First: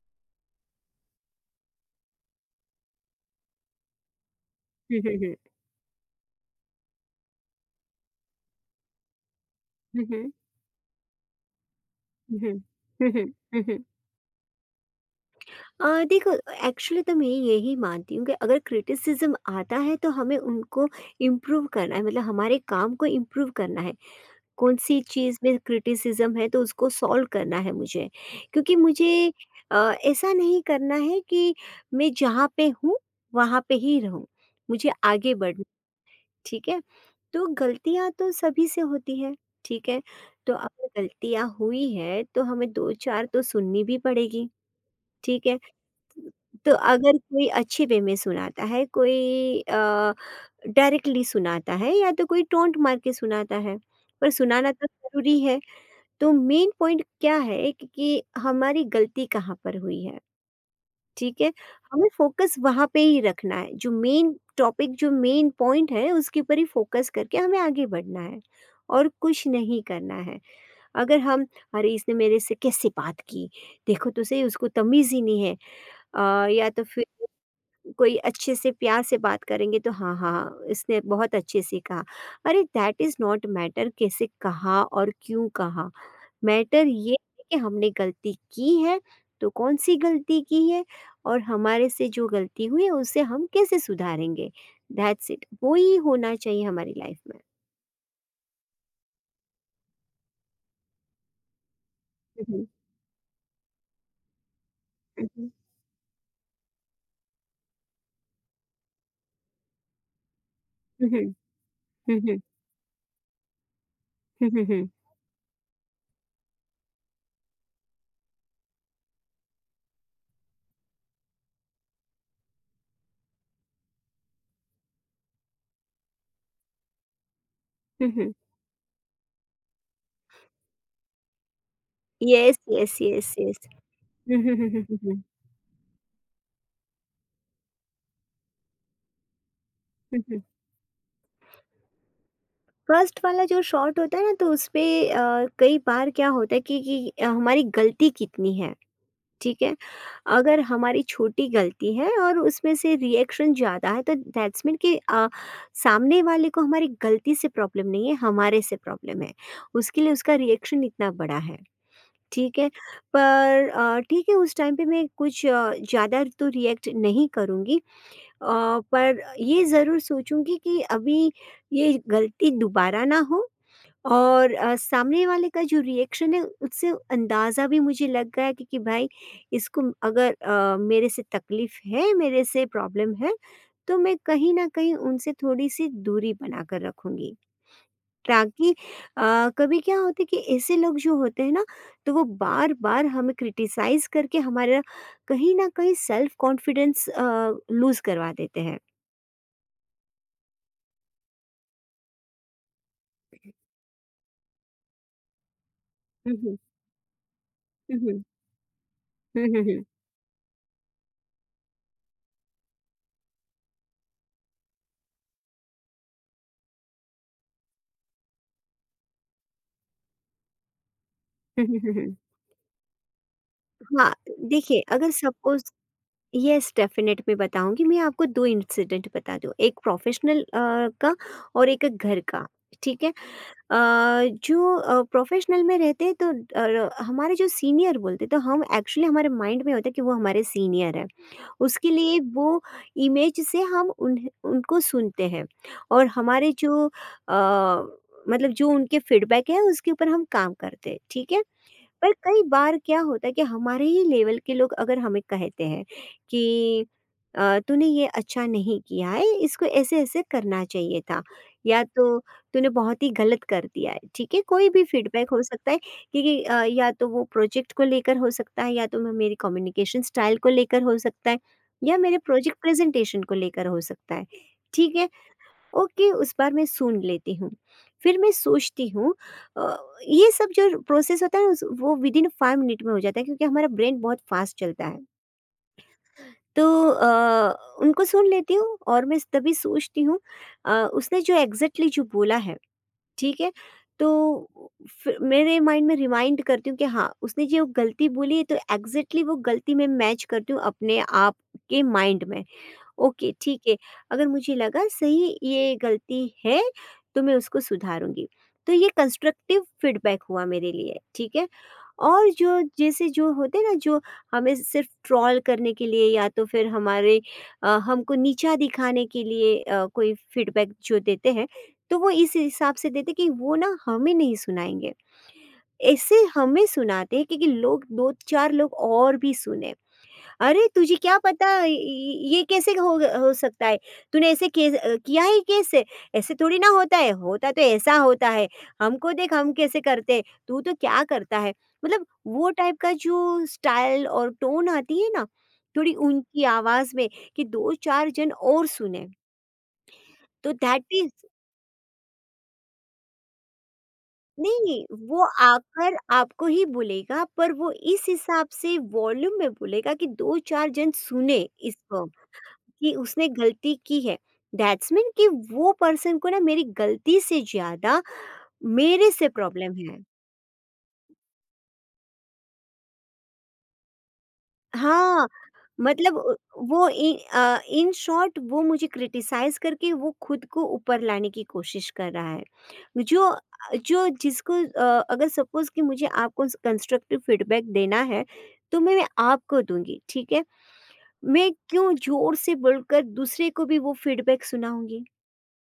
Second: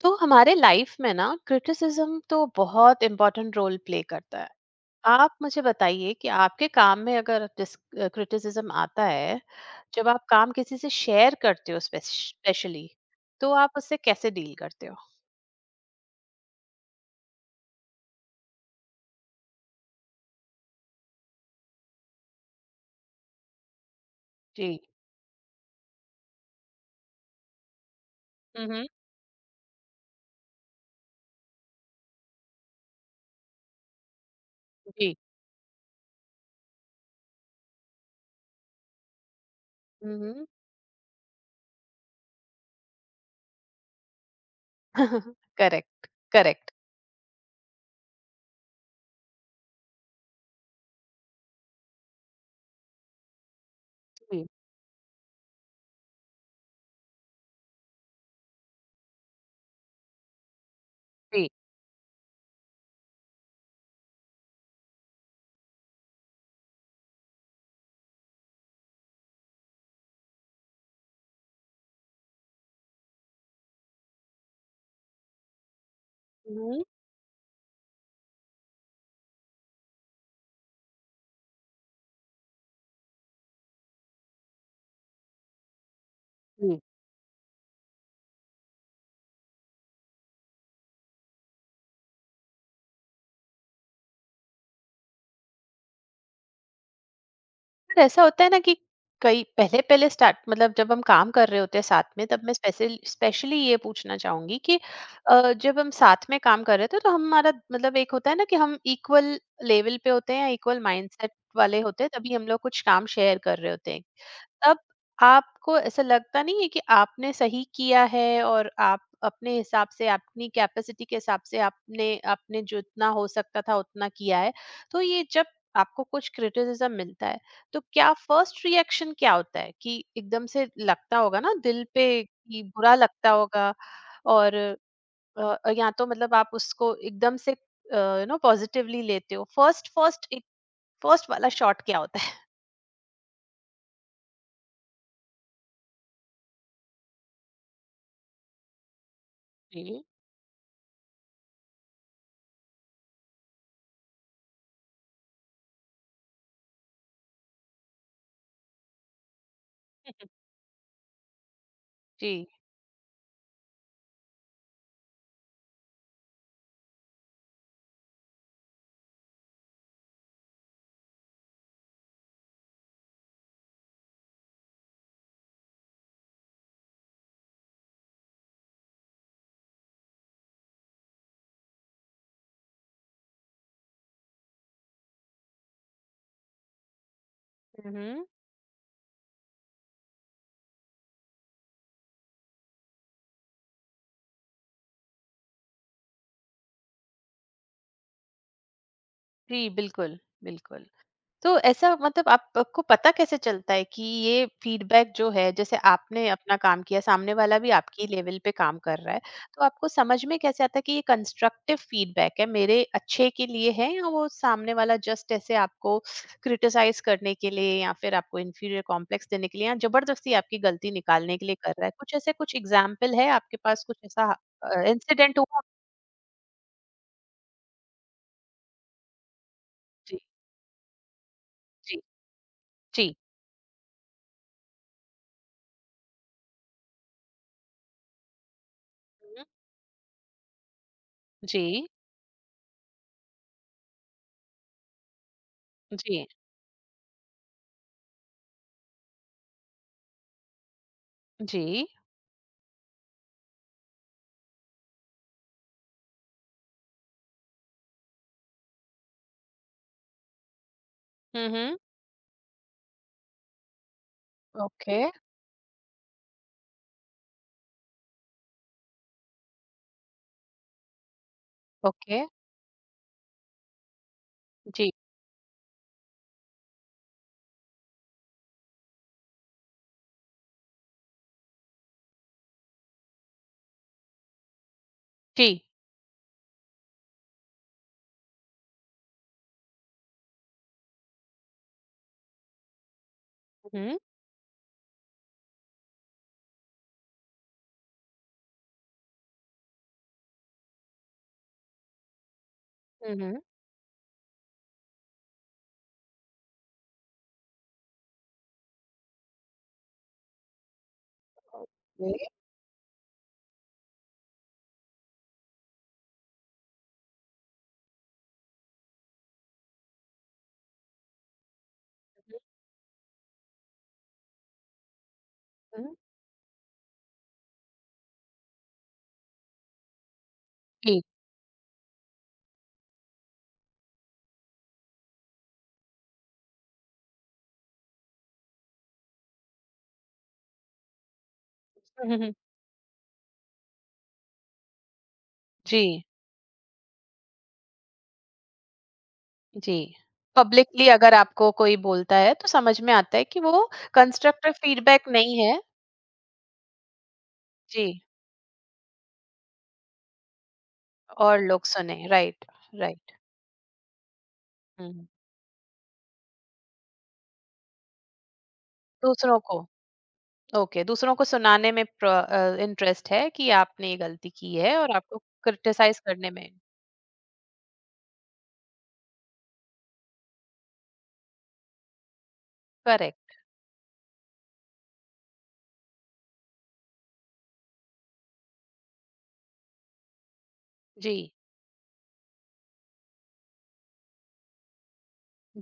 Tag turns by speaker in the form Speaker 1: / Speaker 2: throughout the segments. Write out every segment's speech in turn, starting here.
Speaker 1: तो हमारे लाइफ में ना क्रिटिसिज्म तो बहुत इम्पोर्टेंट रोल प्ले करता है।
Speaker 2: हुँ, हुँ, हुँ।
Speaker 1: आप मुझे बताइए कि आपके काम में अगर क्रिटिसिज्म आता है,
Speaker 2: हुँ,
Speaker 1: जब आप
Speaker 2: हुँ।
Speaker 1: काम किसी से शेयर करते हो
Speaker 2: हुँ, हुँ।
Speaker 1: स्पेशली,
Speaker 2: हुँ, हुँ।
Speaker 1: तो
Speaker 2: हुँ,
Speaker 1: आप
Speaker 2: हुँ।
Speaker 1: उससे कैसे डील करते हो?
Speaker 2: देखो, एक्चुअली तो मैं यही मानती हूँ कि अगर क्रिटिसिज़्म आता है तो हमें उनको इम्प्रूव करना है मतलब हमारे काम को इम्प्रूव करना है।
Speaker 1: जी।
Speaker 2: कौन-सी चीज़ में क्रिटिसिज़्म है तो उसको सॉल्व करना है मुझे। क्योंकि
Speaker 1: हम्म।
Speaker 2: मुझे अ, ऐसा नहीं करना है कि मैं जहाँ पे हूँ वहाँ पे ही रहूँ। मुझे
Speaker 1: जी।
Speaker 2: आगे बढ़ना, ठीक है? तो गलतियाँ तो सभी से होती है, ठीक है?
Speaker 1: हम्म।
Speaker 2: तो अगर गलतियाँ हुई है तो हमें 2-4 तो सुननी भी पड़ेगी, ठीक है?
Speaker 1: करेक्ट। करेक्ट।
Speaker 2: तो अगर कोई अच्छे वे में सुनाता है, कोई डायरेक्टली सुनाता है या तो कोई टोंट मार के सुनाता है, पर
Speaker 1: जी।
Speaker 2: सुनाना तो ज़रूरी है। तो मेन पॉइंट क्या है कि हमारी गलती कहाँ पर हुई है? ठीक
Speaker 1: जी।
Speaker 2: है? हमें फ़ोकस वहाँ पे ही रखना है, जो मेन टॉपिक जो मेन पॉइंट है उसके ऊपर ही फ़ोकस करके हमें आगे बढ़ना है और कुछ नहीं करना है। अगर हम अरे इसने मेरे से कैसे बात की, देखो तो सही उसको तमीज़ ही नहीं है। या
Speaker 1: हम्म।
Speaker 2: तो फिर कोई अच्छे से प्यार से बात करेंगे तो हाँ हाँ इसने बहुत अच्छे से कहा। अरे दैट इज़ नॉट मैटर कैसे कहा और क्यों कहा, मैटर ये है कि हमने गलती की है, तो कौन सी गलती की है और हमारे से जो गलती हुई है उसे हम कैसे सुधारेंगे। दैट्स इट, वो ही होना चाहिए हमारी लाइफ में।
Speaker 1: पर ऐसा होता है ना कि कई पहले पहले स्टार्ट मतलब जब हम काम कर रहे होते हैं साथ में, तब मैं
Speaker 2: हम्म,
Speaker 1: स्पेशली ये पूछना चाहूंगी कि
Speaker 2: हम्म,
Speaker 1: जब हम साथ में काम कर रहे थे तो हमारा मतलब एक होता है ना कि हम इक्वल लेवल पे होते हैं या इक्वल
Speaker 2: हम्म, हम्म,
Speaker 1: माइंडसेट वाले होते हैं,
Speaker 2: हम्म,
Speaker 1: तभी
Speaker 2: हम्म,
Speaker 1: हम लोग कुछ काम शेयर कर रहे होते हैं। तब
Speaker 2: हम्म,
Speaker 1: आपको ऐसा लगता नहीं है कि आपने सही किया है और आप अपने हिसाब से अपनी कैपेसिटी के हिसाब से आपने आपने जितना हो सकता था उतना किया है? तो ये जब आपको कुछ क्रिटिसिज्म मिलता है तो
Speaker 2: हम्म,
Speaker 1: क्या
Speaker 2: हम्म,
Speaker 1: फर्स्ट रिएक्शन क्या होता है कि एकदम से लगता होगा ना दिल पे
Speaker 2: यस
Speaker 1: कि
Speaker 2: यस
Speaker 1: बुरा
Speaker 2: यस
Speaker 1: लगता
Speaker 2: यस,
Speaker 1: होगा?
Speaker 2: हम्म, हम्म,
Speaker 1: और
Speaker 2: हम्म, हम्म, हम्म, हम्म,
Speaker 1: या तो मतलब आप उसको एकदम से यू नो पॉजिटिवली लेते हो? First first
Speaker 2: hmm.
Speaker 1: फर्स्ट वाला शॉट क्या होता है?
Speaker 2: फर्स्ट वाला जो शॉट होता है ना तो उसपे कई बार क्या होता है कि हमारी गलती कितनी है, ठीक है?
Speaker 1: जी।
Speaker 2: अगर हमारी छोटी गलती है और उसमें से रिएक्शन ज़्यादा है तो दैट्स मीन कि सामने वाले को हमारी गलती से प्रॉब्लम नहीं है, हमारे से प्रॉब्लम है। उसके लिए उसका रिएक्शन इतना बड़ा है,
Speaker 1: जी।
Speaker 2: ठीक है? पर ठीक है उस टाइम पे मैं कुछ ज़्यादा तो रिएक्ट नहीं करूँगी, अ, पर ये ज़रूर सोचूँगी कि अभी ये गलती दोबारा ना हो और सामने वाले का जो रिएक्शन है उससे अंदाज़ा भी मुझे लग गया कि, भाई इसको अगर मेरे से तकलीफ़ है, मेरे से प्रॉब्लम है, तो मैं कहीं न कहीं उनसे थोड़ी-सी दूरी बना कर रखूँगी।
Speaker 1: हम्म।
Speaker 2: ताकि कभी क्या होता है कि ऐसे लोग जो होते हैं ना, तो वो बार-बार हमें क्रिटिसाइज़ करके हमारा कहीं न कहीं सेल्फ़ कॉन्फिडेंस लूज़ करवा देते हैं।
Speaker 1: जी, बिल्कुल, बिल्कुल। तो ऐसा मतलब आपको पता कैसे चलता है कि ये फीडबैक जो है, जैसे आपने
Speaker 2: हुँ,
Speaker 1: अपना
Speaker 2: हुँ।
Speaker 1: काम किया, सामने वाला भी
Speaker 2: हुँ,
Speaker 1: आपकी
Speaker 2: हुँ।
Speaker 1: लेवल पे काम कर रहा है,
Speaker 2: हुँ, हुँ,
Speaker 1: तो
Speaker 2: हुँ।
Speaker 1: आपको समझ में कैसे आता है कि ये कंस्ट्रक्टिव फीडबैक है, मेरे अच्छे के लिए है, या वो सामने वाला जस्ट ऐसे आपको क्रिटिसाइज़ करने के लिए या फिर आपको इन्फीरियर कॉम्प्लेक्स देने के लिए या ज़बरदस्ती आपकी गलती निकालने के लिए
Speaker 2: हुँ,
Speaker 1: कर
Speaker 2: हुँ,
Speaker 1: रहा है?
Speaker 2: हुँ,
Speaker 1: कुछ
Speaker 2: हुँ।
Speaker 1: ऐसे कुछ एग्ज़ाम्पल है आपके पास, कुछ
Speaker 2: हाँ,
Speaker 1: ऐसा
Speaker 2: देखिए अगर
Speaker 1: इंसिडेंट हुआ?
Speaker 2: सपोज़, येस, डेफ़िनेट मैं बताऊँगी। मैं आपको 2 इंसिडेंट बता दूँ, एक
Speaker 1: जी,
Speaker 2: प्रोफ़ेशनल का और एक
Speaker 1: जी,
Speaker 2: घर का, ठीक है? अ,
Speaker 1: जी।
Speaker 2: जो प्रोफ़ेशनल में रहते हैं तो हमारे जो सीनियर बोलते हैं, तो हम एक्चुअली
Speaker 1: हुँ,
Speaker 2: हमारे
Speaker 1: हुँ।
Speaker 2: माइंड में होता है कि वो हमारे सीनियर हैं।
Speaker 1: जी,
Speaker 2: उसके लिए वो इमेज से हम उन्हें उनको सुनते हैं और
Speaker 1: जी,
Speaker 2: हमारे जो मतलब जो उनके फीडबैक है, उसके ऊपर हम काम करते हैं, ठीक है?
Speaker 1: जी।
Speaker 2: पर कई बार क्या होता है कि हमारे ही लेवल के लोग अगर हमें कहते हैं कि तूने ये अच्छा नहीं किया है, इसको ऐसे ऐसे करना चाहिए था,
Speaker 1: हुँ, हुँ।
Speaker 2: या तो तूने बहुत ही गलत कर दिया है, ठीक है, कोई भी
Speaker 1: ओके,
Speaker 2: फीडबैक हो सकता है क्योंकि या तो वो प्रोजेक्ट को लेकर हो सकता है या तो मेरी कम्युनिकेशन स्टाइल को लेकर हो सकता है या मेरे
Speaker 1: ओके।
Speaker 2: प्रोजेक्ट प्रेजेंटेशन को लेकर हो सकता है,
Speaker 1: जी।
Speaker 2: ठीक है। ओके, उस बार मैं सुन लेती हूँ। फिर मैं सोचती हूँ, अ, ये सब जो प्रोसेस होता है उस वो विदिन 5 मिनट में हो जाता है क्योंकि हमारा ब्रेन बहुत फ़ास्ट चलता है।
Speaker 1: जी।
Speaker 2: तो अ, उनको सुन लेती हूँ और मैं तभी सोचती हूँ उसने जो एग्ज़ैक्टली जो बोला है, ठीक है?
Speaker 1: हुँ,
Speaker 2: तो फिर मेरे माइंड में रिमाइंड करती हूँ कि हाँ, उसने जो गलती बोली है तो एग्ज़ैक्टली वो गलती मैं मैच करती हूँ अपने आप के माइंड में।
Speaker 1: हुँ,
Speaker 2: ओके,
Speaker 1: हुँ।
Speaker 2: ठीक है। अगर मुझे लगा सही ये गलती है, तो मैं उसको सुधारूँगी। तो ये कंस्ट्रक्टिव फीडबैक हुआ मेरे लिए, ठीक है।
Speaker 1: ओके।
Speaker 2: और जो जैसे जो होते हैं ना, जो हमें सिर्फ़ ट्रोल करने के लिए या तो फिर हमारे हमको नीचा दिखाने के लिए कोई फीडबैक जो देते हैं, तो वो इस हिसाब से देते कि वो ना हमें नहीं सुनाएँगे।
Speaker 1: हुँ, हुँ।
Speaker 2: ऐसे हमें सुनाते हैं क्योंकि लोग 2-4 लोग और भी सुने। अरे! तुझे
Speaker 1: जी।
Speaker 2: क्या पता, य य ये कैसे हो सकता है? तूने ऐसे किया ही कैसे? ऐसे थोड़ी ना होता है, होता तो ऐसा होता है। हमको देख हम कैसे करते हैं, तू तो क्या करता है? मतलब
Speaker 1: हुँ, हुँ, हुँ।
Speaker 2: वो टाइप का जो स्टाइल और टोन आती है ना, थोड़ी
Speaker 1: जी,
Speaker 2: ऊँची आवाज़ में कि 2-4 जन और सुने।
Speaker 1: जी।
Speaker 2: तो दैट
Speaker 1: पब्लिकली
Speaker 2: इज़।
Speaker 1: अगर आपको कोई बोलता है तो समझ में आता है कि वो कंस्ट्रक्टिव
Speaker 2: नहीं,
Speaker 1: फीडबैक
Speaker 2: वो
Speaker 1: नहीं है।
Speaker 2: आकर आपको ही बोलेगा पर वो
Speaker 1: जी।
Speaker 2: इस हिसाब से वॉल्यूम में बोलेगा कि 2-4 जन सुने
Speaker 1: और लोग
Speaker 2: इसको।
Speaker 1: सुने। राइट,
Speaker 2: कि
Speaker 1: राइट।
Speaker 2: उसने गलती की है। That's
Speaker 1: hmm.
Speaker 2: मीन कि वो पर्सन को ना मेरी गलती से ज़्यादा मेरे से
Speaker 1: दूसरों को,
Speaker 2: प्रॉब्लम है।
Speaker 1: ओके, दूसरों को सुनाने में इंटरेस्ट है कि आपने ये गलती की है और आपको
Speaker 2: हाँ,
Speaker 1: क्रिटिसाइज़
Speaker 2: मतलब
Speaker 1: करने में।
Speaker 2: इन शॉर्ट वो मुझे क्रिटिसाइज़ करके वो खुद को ऊपर लाने की कोशिश कर रहा है। जो
Speaker 1: करेक्ट।
Speaker 2: जो जिसको अ, अगर सपोज़ कि मुझे आपको कंस्ट्रक्टिव फीडबैक देना है, तो मैं आपको दूँगी, ठीक है?
Speaker 1: जी,
Speaker 2: मैं क्यों ज़ोर से बोलकर दूसरे को भी वो फीडबैक सुनाऊँगी?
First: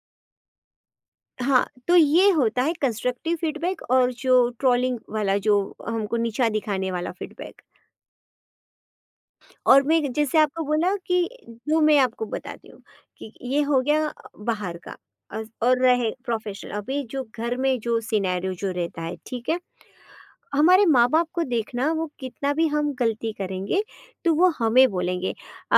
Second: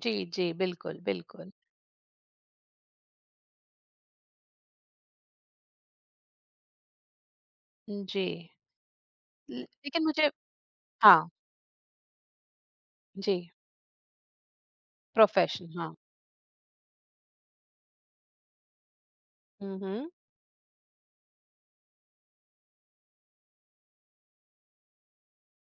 Speaker 1: जी, जी। बिल्कुल, बिल्कुल।
Speaker 2: हाँ, तो ये होता है कंस्ट्रक्टिव फीडबैक, और जो ट्रोलिंग वाला जो हमको नीचा दिखाने वाला फीडबैक।
Speaker 1: जी। ल
Speaker 2: और
Speaker 1: लेकिन
Speaker 2: मैं
Speaker 1: मुझे
Speaker 2: जैसे आपको बोला कि
Speaker 1: हाँ।
Speaker 2: जो मैं आपको बताती हूँ कि
Speaker 1: जी,
Speaker 2: ये हो गया बाहर का, अज़
Speaker 1: प्रोफेशन
Speaker 2: और
Speaker 1: हाँ।
Speaker 2: रहे प्रोफेशनल। अभी जो घर में जो सिनेरियो जो रहता है, ठीक है?
Speaker 1: हुँ, हुँ।
Speaker 2: हमारे माँ-बाप को देखना, वो कितना भी हम गलती करेंगे, तो वो हमें बोलेंगे। अ,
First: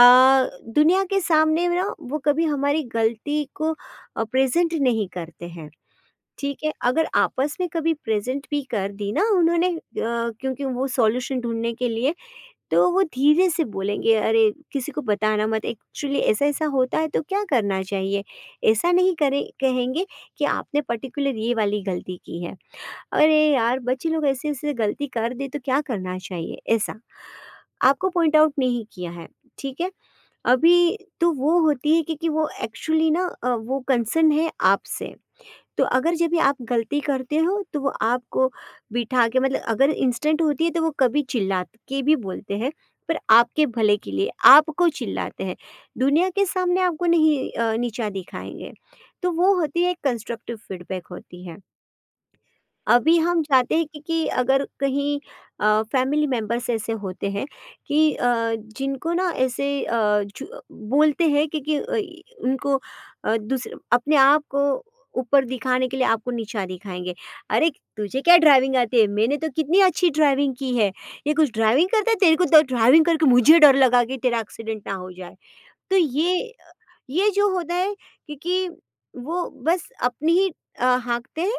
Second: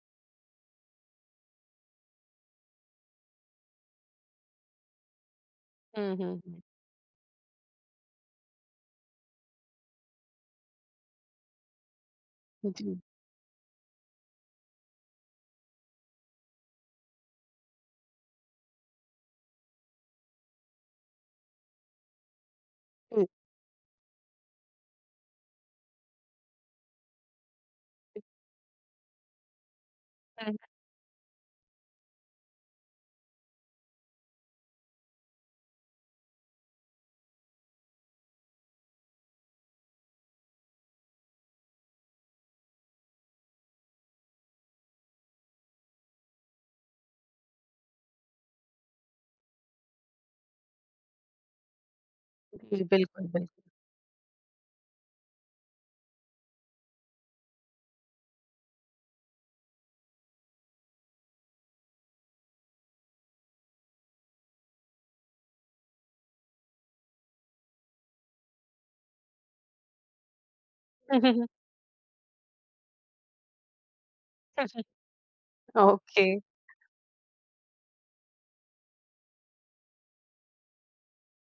Speaker 2: दुनिया के सामने ना वो कभी हमारी गलती को प्रेज़ेंट नहीं करते हैं।
Speaker 1: हुँ, हुँ,
Speaker 2: ठीक
Speaker 1: हुँ।
Speaker 2: है, अगर आपस में कभी प्रेजेंट भी कर दी ना उन्होंने, क्योंकि वो सॉल्यूशन ढूंढने के लिए,
Speaker 1: जी,
Speaker 2: तो
Speaker 1: जी।
Speaker 2: वो धीरे से बोलेंगे अरे किसी को बताना मत, एक्चुअली ऐसा ऐसा होता है तो क्या करना चाहिए, ऐसा नहीं करे, कहेंगे कि आपने पर्टिकुलर ये वाली गलती की है,
Speaker 1: हुँ।
Speaker 2: अरे यार बच्चे लोग ऐसे ऐसे गलती कर दे तो क्या करना चाहिए, ऐसा आपको पॉइंट आउट नहीं किया है, ठीक है? अभी तो वो होती है क्योंकि वो एक्चुअली ना वो कंसर्न है आपसे, तो अगर जब भी आप गलती करते हो तो वो आपको बिठा के मतलब अगर इंस्टेंट होती है तो वो कभी चिल्ला के भी बोलते हैं, पर आपके भले के लिए आपको चिल्लाते हैं, दुनिया के सामने आपको नहीं नीचा दिखाएंगे। तो वो होती है कंस्ट्रक्टिव फीडबैक होती है।
Speaker 1: जी,
Speaker 2: अभी
Speaker 1: बिल्कुल,
Speaker 2: हम
Speaker 1: बिल्कुल।
Speaker 2: चाहते हैं कि, अगर कहीं फैमिली मेंबर्स ऐसे होते हैं कि जिनको ना ऐसे अ, जु बोलते हैं कि अ, इ उनको दूसरे अपने आप को ऊपर दिखाने के लिए आपको नीचा दिखाएँगे। "अरे! तुझे क्या ड्राइविंग आती है? मैंने तो कितनी अच्छी ड्राइविंग की है। ये कुछ ड्राइविंग करता है? तेरे को तो ड्राइविंग करके मुझे डर लगा कि तेरा एक्सीडेंट ना हो जाए।" तो
Speaker 1: ओके,
Speaker 2: ये जो होता है, क्योंकि वो बस अपनी ही हाँकते हैं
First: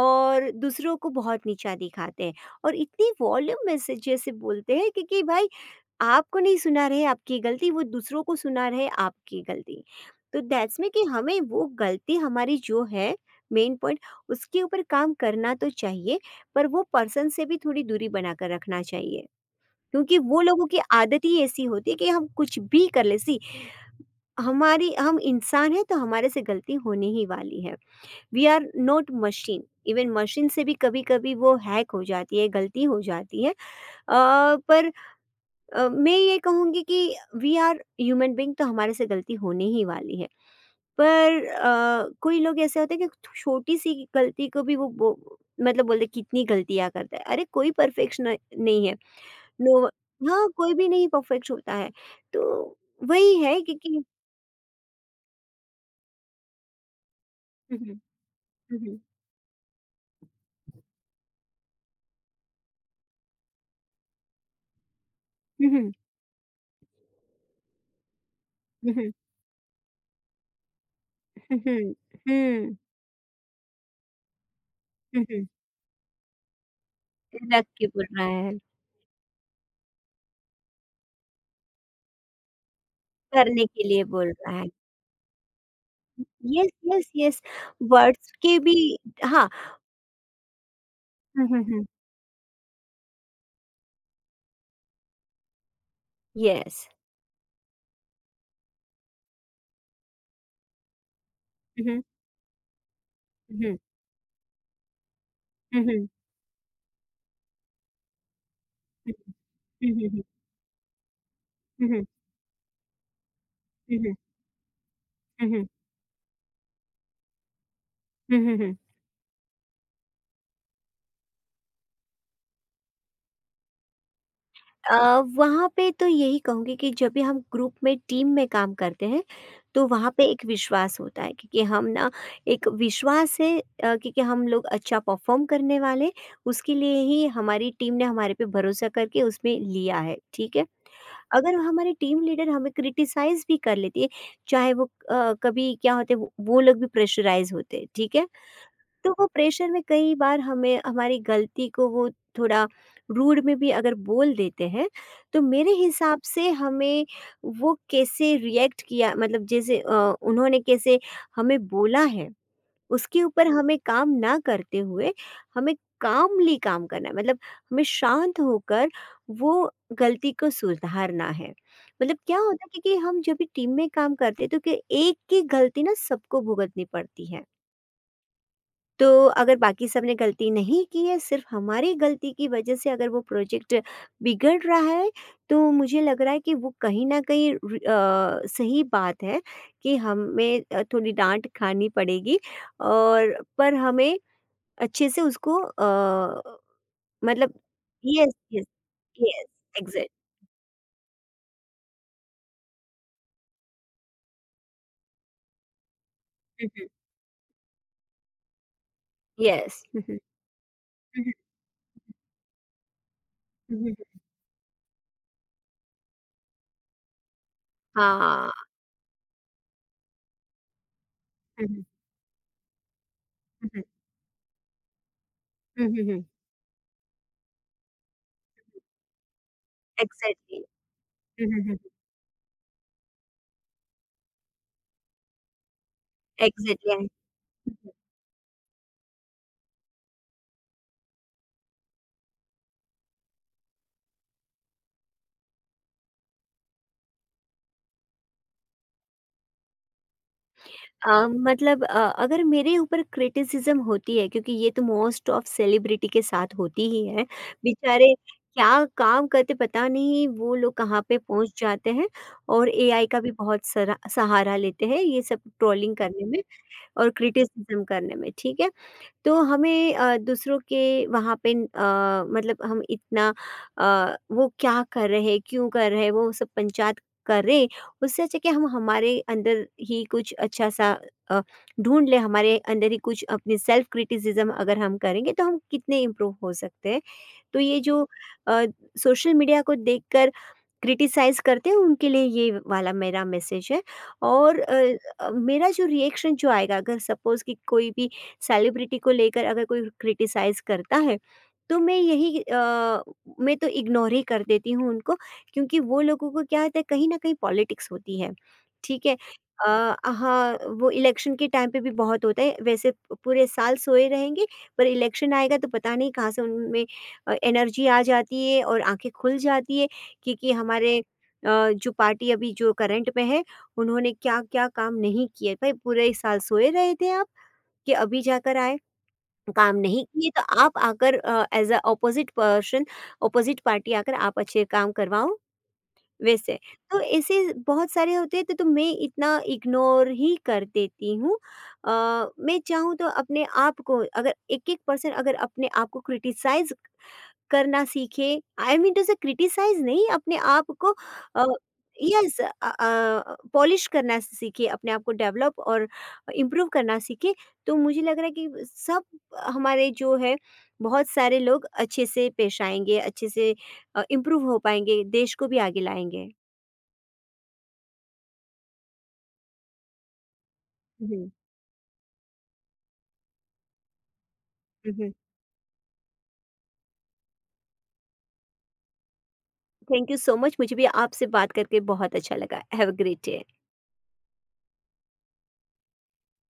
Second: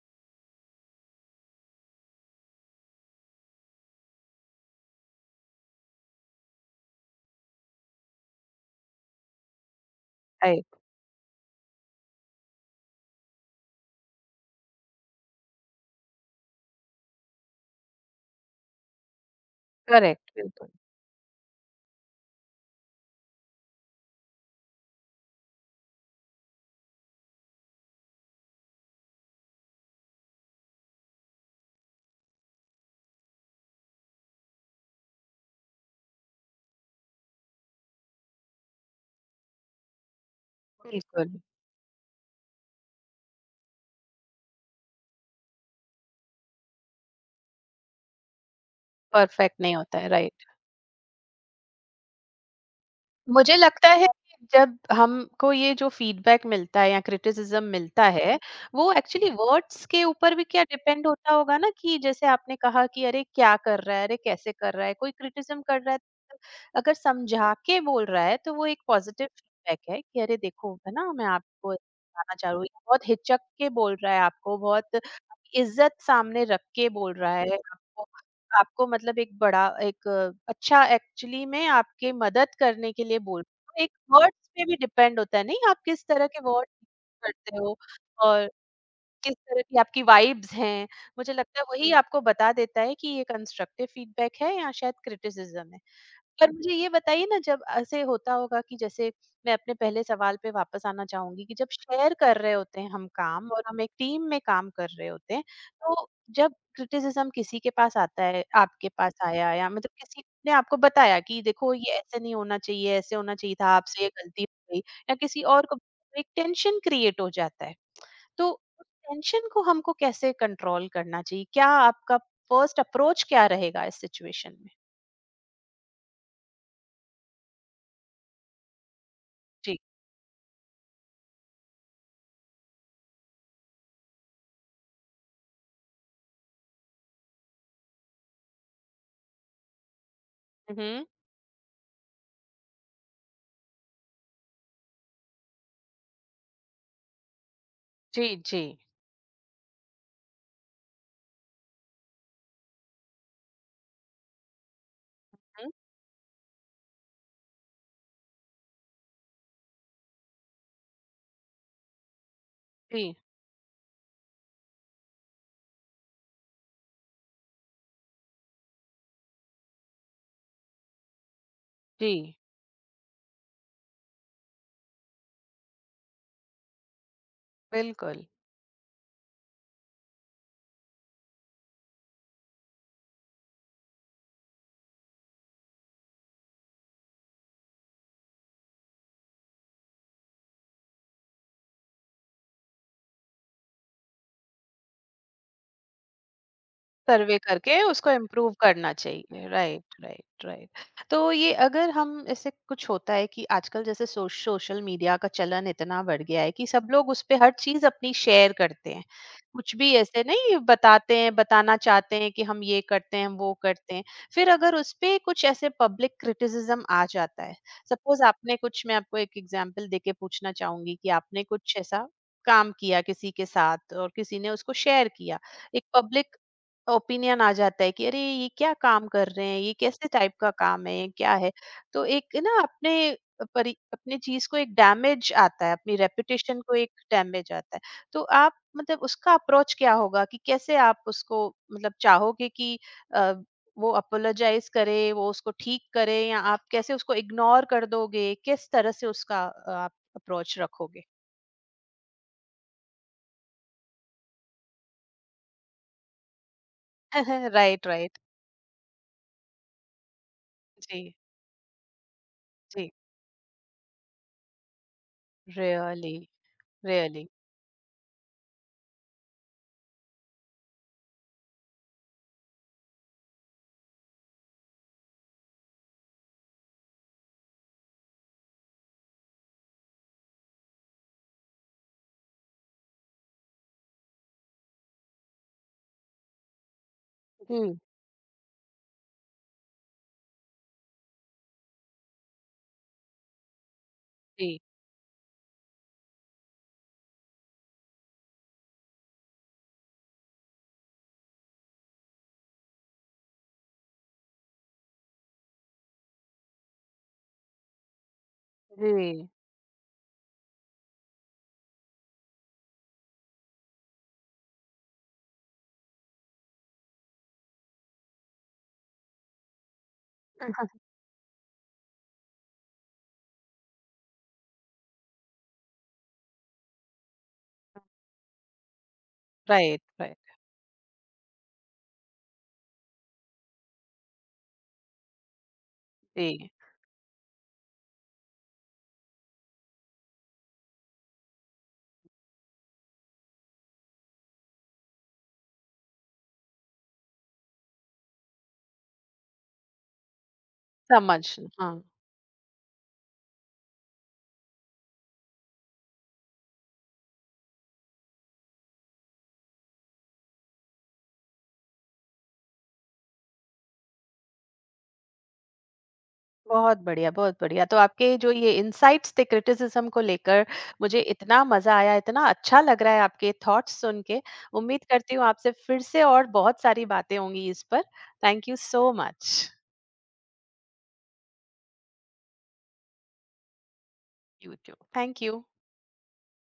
Speaker 2: और दूसरों को बहुत नीचा दिखाते हैं, और इतनी वॉल्यूम में से जैसे बोलते हैं क्योंकि भाई आपको नहीं सुना रहे आपकी गलती, वो दूसरों को सुना रहे आपकी गलती। तो
Speaker 1: राइट,
Speaker 2: दैट्स में कि हमें वो गलती हमारी जो है मेन पॉइंट, उसके ऊपर काम करना तो चाहिए, पर वो पर्सन से भी थोड़ी दूरी बनाकर रखना चाहिए, क्योंकि
Speaker 1: करेक्ट,
Speaker 2: वो लोगों
Speaker 1: बिल्कुल,
Speaker 2: की आदत ही ऐसी होती है कि हम कुछ भी कर ले सी, हमारी हम इंसान हैं तो हमारे से गलती होने ही वाली है। We are not machine. Even machine से भी कभी-कभी वो हैक हो जाती है, गलती हो जाती है। पर मैं ये कहूँगी कि वी आर ह्यूमन बीइंग, तो हमारे से गलती होने ही वाली है।
Speaker 1: बिल्कुल,
Speaker 2: पर कोई लोग ऐसे होते हैं कि छोटी-सी गलती को भी वो मतलब बोलते हैं कितनी गलतियाँ करता है। अरे कोई परफेक्शन नहीं है।
Speaker 1: परफेक्ट नहीं
Speaker 2: नो,
Speaker 1: होता है, राइट।
Speaker 2: हाँ, कोई भी नहीं परफेक्ट होता है। तो वही
Speaker 1: मुझे
Speaker 2: है
Speaker 1: लगता
Speaker 2: क्योंकि,
Speaker 1: है कि जब हमको ये जो फीडबैक मिलता है या क्रिटिसिज़्म
Speaker 2: हुँ, हुँ।
Speaker 1: मिलता है,
Speaker 2: हुँ,
Speaker 1: वो
Speaker 2: हुँ।
Speaker 1: एक्चुअली वर्ड्स के ऊपर भी क्या डिपेंड होता होगा ना? कि जैसे आपने कहा कि अरे, क्या कर रहा है? अरे, कैसे कर रहा है? कोई क्रिटिसिज़्म
Speaker 2: हुँ,
Speaker 1: कर
Speaker 2: हुँ।
Speaker 1: रहा है, अगर समझा के बोल रहा है तो वो एक
Speaker 2: हुँ, हुँ।
Speaker 1: पॉजिटिव फीडबैक है कि अरे देखो है ना, मैं
Speaker 2: हुँ,
Speaker 1: आपको
Speaker 2: हुँ।
Speaker 1: बताना चाह रहा हूँ,
Speaker 2: हुँ।
Speaker 1: बहुत हिचक के बोल रहा है, आपको बहुत
Speaker 2: हुँ, हुँ।
Speaker 1: इज्जत सामने रख के बोल रहा है
Speaker 2: रख के
Speaker 1: आपको।
Speaker 2: बोल रहा है,
Speaker 1: आपको मतलब एक बड़ा एक अच्छा, एक्चुअली में आपके मदद करने के लिए बोल
Speaker 2: करने
Speaker 1: रहा है।
Speaker 2: के
Speaker 1: एक
Speaker 2: लिए बोल
Speaker 1: वर्ड्स
Speaker 2: रहा है।
Speaker 1: पे भी डिपेंड होता है नहीं, आप किस तरह के
Speaker 2: येस,
Speaker 1: वर्ड
Speaker 2: येस, येस,
Speaker 1: करते हो,
Speaker 2: वर्ड्स
Speaker 1: और
Speaker 2: के भी,
Speaker 1: किस
Speaker 2: हाँ।
Speaker 1: तरह की आपकी वाइब्स हैं। मुझे
Speaker 2: हुँ,
Speaker 1: लगता
Speaker 2: हुँ,
Speaker 1: है
Speaker 2: हुँ।
Speaker 1: वही आपको बता देता है कि ये कंस्ट्रक्टिव फीडबैक है या शायद क्रिटिसिज्म है। पर मुझे
Speaker 2: येस।
Speaker 1: ये बताइए ना जब ऐसे होता होगा कि जैसे मैं अपने पहले सवाल पे वापस आना चाहूंगी कि जब
Speaker 2: हुँ, हुँ।
Speaker 1: शेयर कर रहे होते हैं हम काम, और
Speaker 2: हुँ, हुँ।
Speaker 1: हम एक टीम में काम कर रहे होते हैं,
Speaker 2: हुँ,
Speaker 1: तो
Speaker 2: हुँ।
Speaker 1: जब क्रिटिसिज्म किसी के पास आता है, आपके पास आया, या
Speaker 2: हुँ,
Speaker 1: मतलब
Speaker 2: हुँ, हुँ।
Speaker 1: किसी ने आपको बताया कि देखो
Speaker 2: हुँ,
Speaker 1: ये
Speaker 2: हुँ।
Speaker 1: ऐसे नहीं होना चाहिए, ऐसे होना चाहिए था,
Speaker 2: हुँ, हुँ।
Speaker 1: आपसे
Speaker 2: हुँ,
Speaker 1: ये
Speaker 2: हुँ।
Speaker 1: गलती हो गई, या किसी
Speaker 2: हुँ, हुँ।
Speaker 1: और को, एक टेंशन क्रिएट हो जाता है।
Speaker 2: हुँ,
Speaker 1: तो
Speaker 2: हुँ, हुँ।
Speaker 1: टेंशन को हमको कैसे कंट्रोल करना चाहिए? क्या आपका फर्स्ट अप्रोच क्या रहेगा इस सिचुएशन में?
Speaker 2: वहाँ पे तो यही कहूँगी कि जब भी हम ग्रुप में टीम में काम करते हैं,
Speaker 1: जी।
Speaker 2: तो वहाँ पे एक विश्वास होता है क्योंकि हम ना एक विश्वास है, क्योंकि हम लोग अच्छा परफॉर्म करने वाले, उसके लिए ही हमारी टीम ने हमारे पे भरोसा करके उसमें लिया है, ठीक है।
Speaker 1: हम्म।
Speaker 2: अगर हमारे टीम लीडर हमें क्रिटिसाइज भी कर लेती है, चाहे वो कभी क्या होते हैं, वो लोग भी प्रेशराइज होते हैं, ठीक
Speaker 1: जी।
Speaker 2: है।
Speaker 1: जी।
Speaker 2: तो वो प्रेशर में कई बार हमें हमारी गलती को वो थोड़ा रूड में भी अगर बोल देते हैं, तो मेरे
Speaker 1: हुँ।
Speaker 2: हिसाब से हमें वो कैसे रिएक्ट किया मतलब जैसे उन्होंने कैसे हमें बोला है
Speaker 1: जी,
Speaker 2: उसके ऊपर हमें काम ना करते हुए हमें कामली काम करना है। मतलब हमें शांत होकर वो गलती को सुधारना है।
Speaker 1: जी,
Speaker 2: मतलब क्या होता है कि हम जब भी टीम में काम करते हैं तो कि एक की गलती ना सबको भुगतनी पड़ती है।
Speaker 1: बिल्कुल।
Speaker 2: तो अगर बाकी सबने गलती नहीं की है, सिर्फ़ हमारी गलती की वजह से अगर वो प्रोजेक्ट बिगड़ रहा है, तो मुझे लग रहा है कि वो कहीं न कहीं सही बात है कि हमें थोड़ी डाँट खानी पड़ेगी और पर हमें अच्छे से उसको
Speaker 1: सर्वे
Speaker 2: मतलब
Speaker 1: करके उसको
Speaker 2: यस,
Speaker 1: इम्प्रूव
Speaker 2: यस,
Speaker 1: करना
Speaker 2: यस,
Speaker 1: चाहिए, राइट,
Speaker 2: एग्ज़ैक्ट।
Speaker 1: Right, right. तो ये अगर हम ऐसे कुछ होता है कि आजकल जैसे सोशल मीडिया का चलन इतना बढ़ गया है कि
Speaker 2: हुँ,
Speaker 1: सब
Speaker 2: हुँ,
Speaker 1: लोग उस पे हर चीज अपनी शेयर करते हैं, कुछ
Speaker 2: यस।
Speaker 1: भी
Speaker 2: हुँ, हुँ,
Speaker 1: ऐसे नहीं बताते
Speaker 2: हुँ,
Speaker 1: हैं, बताना चाहते हैं कि हम ये करते हैं हम वो
Speaker 2: हुँ, हुँ,
Speaker 1: करते हैं,
Speaker 2: हुँ।
Speaker 1: फिर अगर उस पे कुछ ऐसे पब्लिक क्रिटिसिज्म आ जाता है। सपोज
Speaker 2: हाँ,
Speaker 1: आपने कुछ, मैं आपको एक एग्जांपल देके पूछना चाहूंगी, कि आपने
Speaker 2: हुँ,
Speaker 1: कुछ
Speaker 2: हुँ,
Speaker 1: ऐसा काम किया किसी के
Speaker 2: हुँ,
Speaker 1: साथ और किसी ने उसको शेयर किया, एक
Speaker 2: हुँ, हुँ, हुँ, हुँ,
Speaker 1: पब्लिक ओपिनियन आ जाता है कि अरे ये क्या काम कर रहे हैं, ये कैसे टाइप का
Speaker 2: एग्ज़ैक्टली।
Speaker 1: काम है, ये क्या
Speaker 2: हुँ,
Speaker 1: है।
Speaker 2: हुँ, हुँ,
Speaker 1: तो एक ना अपने अपने चीज को एक डैमेज आता है, अपनी रेपुटेशन को एक
Speaker 2: एग्ज़ैक्टली आई हुँ,
Speaker 1: डैमेज आता है।
Speaker 2: हुँ।
Speaker 1: तो आप मतलब उसका अप्रोच क्या होगा, कि कैसे आप उसको मतलब चाहोगे कि अ, वो अपोलोजाइज करे, वो उसको ठीक करे, या आप कैसे उसको इग्नोर कर दोगे? किस तरह से उसका आप अप्रोच रखोगे?
Speaker 2: मतलब अगर मेरे ऊपर क्रिटिसिज्म होती है, क्योंकि ये तो मोस्ट ऑफ सेलिब्रिटी के साथ होती ही है,
Speaker 1: राइट,
Speaker 2: बेचारे
Speaker 1: राइट।
Speaker 2: क्या काम करते पता नहीं वो लोग कहाँ
Speaker 1: जी।
Speaker 2: पे पहुँच जाते हैं। और
Speaker 1: जी।
Speaker 2: एआई का भी बहुत सरा सहारा लेते हैं ये सब ट्रोलिंग
Speaker 1: रियली।
Speaker 2: करने में और
Speaker 1: रियली।
Speaker 2: क्रिटिसिज्म करने में, ठीक है? तो हमें दूसरों के वहाँ पे मतलब हम इतना वो क्या कर रहे हैं, क्यों कर रहे हैं, वो सब पंचायत करें, उससे अच्छा कि हम हमारे अंदर ही कुछ अच्छा सा अ, ढूँढ लें। हमारे अंदर ही कुछ अपनी सेल्फ क्रिटिसिज़्म अगर हम करेंगे, तो हम कितने इम्प्रूव हो सकते हैं। तो ये जो अ, सोशल मीडिया को देखकर क्रिटिसाइज़ करते हैं, उनके लिए ये वाला मेरा मैसेज है। और
Speaker 1: जी।
Speaker 2: मेरा जो रिएक्शन जो आएगा, अगर सपोज़ कि कोई भी सेलिब्रिटी को लेकर अगर कोई क्रिटिसाइज़ करता है, तो मैं यही मैं तो इग्नोर ही कर देती हूँ उनको। क्योंकि वो लोगों को क्या होता है कहीं न कहीं पॉलिटिक्स होती है, ठीक है?
Speaker 1: जी।
Speaker 2: हाँ, वो इलेक्शन के टाइम पे भी बहुत होता है, वैसे। पूरे साल सोए रहेंगे, पर इलेक्शन आएगा तो पता नहीं कहाँ से उनमें एनर्जी आ जाती है और आँखें खुल जाती है। क्योंकि हमारे जो पार्टी अभी जो करंट में है, उन्होंने क्या-क्या काम नहीं किए। भाई पूरे साल सोए रहे थे आप? कि अभी जाकर आए, काम
Speaker 1: राइट,
Speaker 2: नहीं किए
Speaker 1: राइट।
Speaker 2: तो आप आकर as a opposite person opposite party आकर आप अच्छे काम करवाओ,
Speaker 1: जी,
Speaker 2: वैसे। तो ऐसे बहुत सारे होते हैं, तो मैं इतना इग्नोर ही कर देती हूँ। अ, मैं चाहूँ तो अपने आप को, अगर एक-एक पर्सन अगर अपने आप को क्रिटिसाइज़ करना सीखें। I mean to say criticise नहीं अपने आप को
Speaker 1: समझ,
Speaker 2: अ,
Speaker 1: हाँ,
Speaker 2: यस पॉलिश करना सीखिए, अपने आप को डेवलप और इम्प्रूव करना सीखें। तो मुझे लग रहा है कि सब हमारे जो है बहुत सारे लोग अच्छे से पेश आएँगे, अच्छे से इम्प्रूव हो पाएँगे, देश को भी आगे लाएँगे।
Speaker 1: बहुत बढ़िया, बहुत बढ़िया। तो आपके जो ये इनसाइट्स थे क्रिटिसिज़्म को लेकर, मुझे
Speaker 2: हुँ, हुँ।
Speaker 1: इतना मज़ा आया, इतना अच्छा लग रहा है आपके थॉट्स सुन के। उम्मीद
Speaker 2: हुँ, हुँ।
Speaker 1: करती हूँ आपसे फिर से और बहुत सारी बातें होंगी इस पर। Thank you so much.
Speaker 2: Thank you so much, मुझे भी आपसे बात करके बहुत अच्छा लगा। Have a great day.
Speaker 1: You too. Thank you.